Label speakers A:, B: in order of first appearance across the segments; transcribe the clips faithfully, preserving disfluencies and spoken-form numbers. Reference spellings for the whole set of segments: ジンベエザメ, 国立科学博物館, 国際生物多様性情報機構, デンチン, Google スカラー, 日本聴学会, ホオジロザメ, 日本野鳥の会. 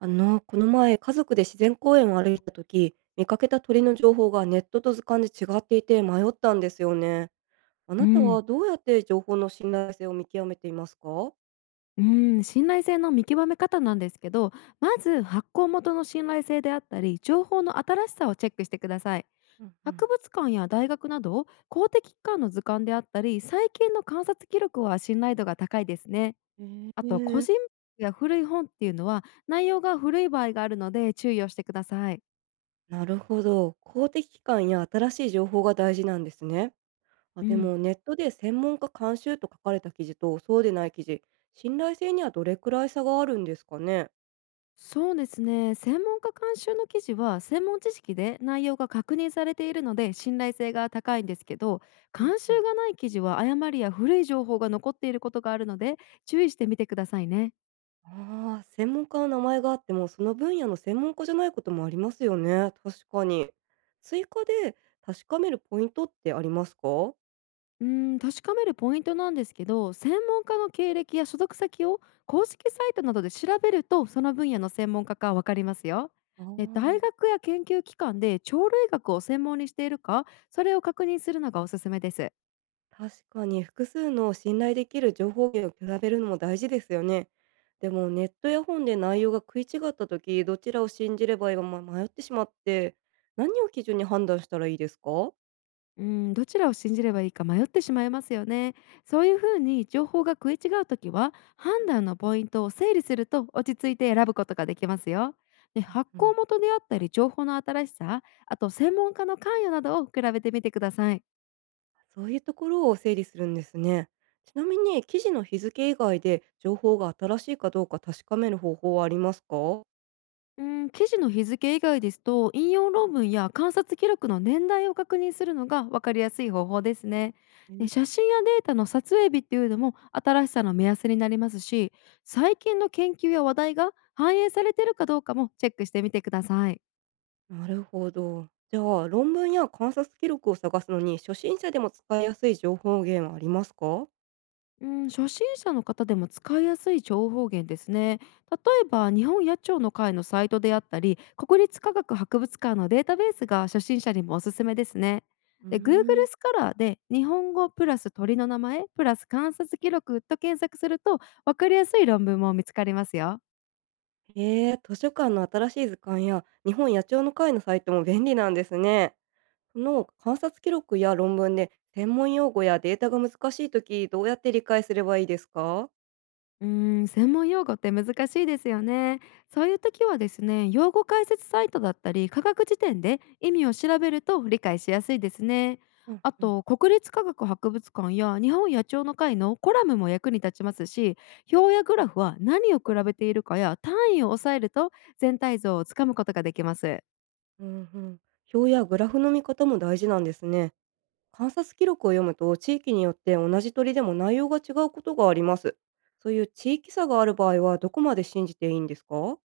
A: あの、この前、家族で自然公園を歩いた時、見かけた鳥の情報がネットと図鑑で違っていて迷ったんですよね。あ
B: う
A: なたは
B: ん、
A: どうやって情報の信頼性を見極めていますか？
B: うん、信頼性の見極め方なんですけど、まず発行元の信頼性であったり情報の新しさをチェックしてください。
A: うんう
B: 博
A: ん。
B: 物館や大学など公的機関の図鑑であったり最近の観察記録は信頼度が高いですね。
A: え
B: あと個
A: ー、
B: 人や古い本っていうのは内容が古い場合があるので注意をしてください。
A: なるほど。公的機関や新しい情報が大事なんですね。あ
B: う
A: で
B: ん、
A: も、ネットで専門家監修と書かれた記事とそうでない記事、信頼性にはどれくらい差があるんですかね？
B: そうですね、専門家監修の記事は専門知識で内容が確認されているので信頼性が高いんですけど、
A: うん
B: 監
A: う
B: 修
A: ん。
B: がない記事は誤りや古い情報が残っていることがあるので注意してみてくださいね。
A: ああ、専門家の名前があっても、その分野の専門家じゃないこともありますよね。確かに。追加で確かめるポイントってありますか？
B: うーん確かめるポイントなんですけど、専門家の経歴や所属先を公式サイトなどで調べると、その分野の専門家かわかりますよ。
A: あ
B: で、大
A: あ、
B: 学や研究機関で鳥類学を専門にしているか、それを確認するのがおすすめです。
A: 確かに複数の信頼できる情報源を比べるのも大事ですよね。でもネットや本で内容が食い違った時どちらを信じればいいかま迷ってしまって何を基準に判断したらいいですか、
B: うん、どちらを信じればいいか迷ってしまいますよね。そういうふうに情報が食い違うときは、判断のポイントを整理すると落ち着いて選ぶことができますよ。で、発
A: う
B: 行
A: ん、
B: 元であったり情報の新しさ、あと専門家の関与などを比べてみてください。
A: そういうところを整理するんですね。ちなみに記事の日付以外で情報が新しいかどうか確かめる方法はありますか？
B: うん、記事の日付以外ですと引用論文や観察記録の年代を確認するのが分かりやすい方法ですね。
A: うん。
B: で、写真やデータの撮影日っていうのも新しさの目安になりますし、最近の研究や話題が反映されているかどうかもチェックしてみてください。
A: なるほど。じゃあ論文や観察記録を探すのに初心者でも使いやすい情報源はありますか？
B: うん、初心者の方でも使いやすい情報源ですね。例えば日本野鳥の会のサイトであったり国立科学博物館のデータベースが初心者にもおすすめですね。
A: うー
B: で Google
A: ん。
B: スカラーで日本語プラス鳥の名前プラス観察記録と検索すると、分かりやすい論文も見つかりますよ。
A: へえ、図書館の新しい図鑑や日本野鳥の会のサイトも便利なんですね。その観察記録や論文で専門用語やデータが難しいときどうやって理解すればいいですか？
B: うーん、専門用語って難しいですよね。そういう時はですね、用語解説サイトだったり、科学辞典で意味を調べると理解しやすいですね。
A: うん
B: あ
A: うん。
B: と、国立科学博物館や日本野鳥の会のコラムも役に立ちますし、表やグラフは何を比べているかや単位を抑えると全体像をつかむことができます。
A: うんうん、表やグラフの見方も大事なんですね。観察記録を読むと地域によって同じ鳥でも内容が違うことがあります。そういう地域差がある場合はどこまで信じていいんですか？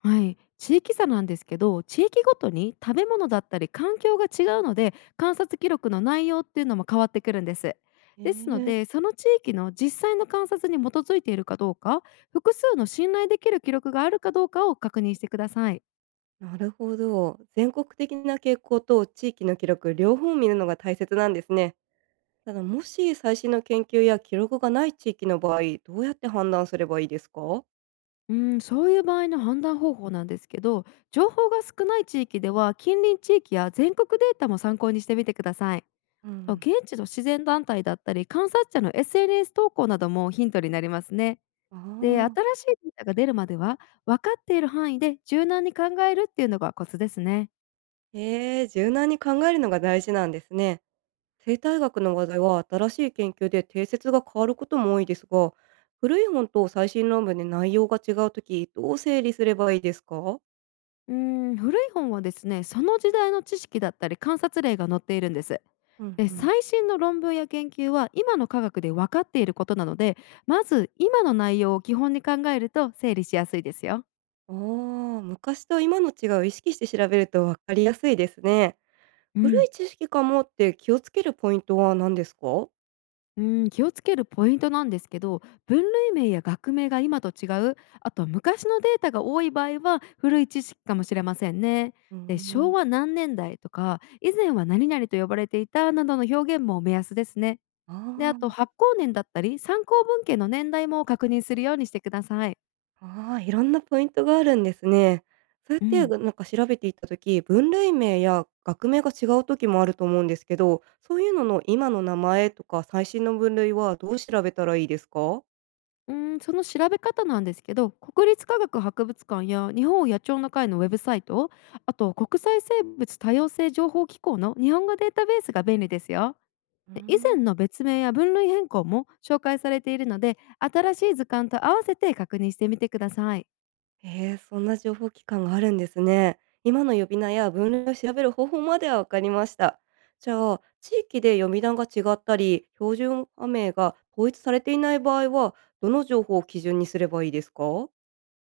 B: はい、地域差なんですけど、地域ごとに食べ物だったり環境が違うので観察記録の内容っていうのも変わってくるんです。
A: え
B: ですの
A: ー、
B: で、その地域の実際の観察に基づいているかどうか、複数の信頼できる記録があるかどうかを確認してください。
A: なるほど。全国的な傾向と地域の記録両方を見るのが大切なんですね。ただもし最新の研究や記録がない地域の場合どうやって判断すればいいですか？
B: うん、そういう場合の判断方法なんですけど、情報が少ない地域では近隣地域や全国データも参考にしてみてください。
A: うん。
B: 現地の自然団体だったり観察者の エスエヌエス 投稿などもヒントになりますね。
A: あ
B: で、新
A: あ。
B: しいデータが出るまでは、分かっている範囲で柔軟に考えるっていうのがコツですね。
A: へえ、柔軟に考えるのが大事なんですね。生態学の話題は新しい研究で定説が変わることも多いですが、古い本と最新論文で内容が違うとき、どう整理すればいいですか？
B: うーん、古い本はですね、その時代の知識だったり観察例が載っているんです。
A: うん
B: で、
A: うん。
B: 最新の論文や研究は今の科学で分かっていることなので、まず今の内容を基本に考えると整理しやすいですよ。
A: ああ、昔と今の違いを意識して調べると分かりやすいですね。
B: う
A: 古
B: ん。
A: い知識かもって気をつけるポイントは何ですか？
B: うん、気をつけるポイントなんですけど、分類名や学名が今と違う、あとは昔のデータが多い場合は古い知識かもしれませんね。
A: うー
B: で、昭
A: ん
B: 和何年代とか以前は何々と呼ばれていたなどの表現も目安ですね。で、あと
A: ああ。
B: 発行年だったり参考文献の年代も確認するようにしてください。
A: ああ、いろんなポイントがあるんですね。そうやっ
B: う
A: て、
B: ん、
A: なんか調べていったとき、分類名や学名が違うときもあると思うんですけど、そういうのの今の名前とか最新の分類はどう調べたらいいですか？
B: うーん、その調べ方なんですけど、国立科学博物館や日本野鳥の会のウェブサイト、あと国際生物多様性情報機構の日本語データベースが便利ですよ。
A: うー
B: で、以
A: ん。
B: 前の別名や分類変更も紹介されているので、新しい図鑑と合わせて確認してみてください。
A: ええ、そんな情報機関があるんですね。今の呼び名や分類を調べる方法までは分かりました。じゃあ、地域で呼び名が違ったり、標準化名が統一されていない場合は、どの情報を基準にすればいいですか？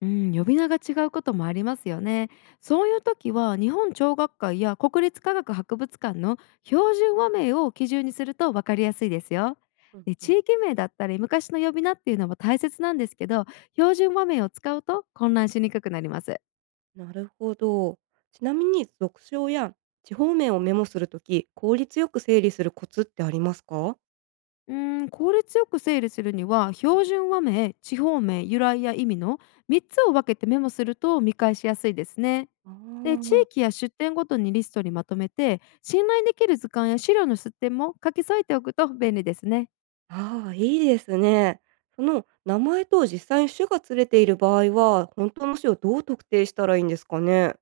B: うん、呼び名が違うこともありますよね。そういう時は日本聴学会や国立科学博物館の標準和名を基準にすると分かりやすいですよ。
A: うん
B: で、
A: う
B: 地
A: ん。
B: 域名だったり昔の呼び名っていうのも大切なんですけど、標準和名を使うと混乱しにくくなります。
A: なるほど。ちなみに俗称や地方面をメモするとき、効率よく整理するコツってありますか？
B: うーん効率よく整理するには、標準和名、地方名、由来や意味のみっつを分けてメモすると見返しやすいですね。で、地
A: あ
B: 域や出店ごとにリストにまとめて、信頼できる図鑑や資料の出典も書き添えておくと便利ですね。
A: あ、ああ、いいですね。その名前と実際に種が連れている場合は、本当の種をどう特定したらいいんですかね？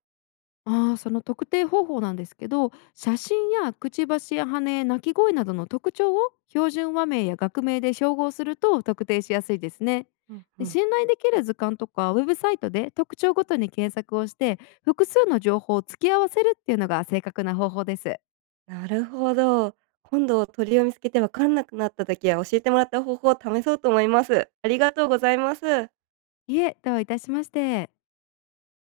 B: ああ、その特定方法なんですけど、写真やくちばしや羽、鳴き声などの特徴を標準和名や学名で照合すると特定しやすいですね。
A: うんう
B: で、
A: ん。
B: 信頼できる図鑑とかウェブサイトで特徴ごとに検索をして、複数の情報を突き合わせるっていうのが正確な方法です。
A: なるほど。今度鳥を見つけて分かんなくなった時は教えてもらった方法を試そうと思います。ありがとうございます。
B: いえ、どういたしまして。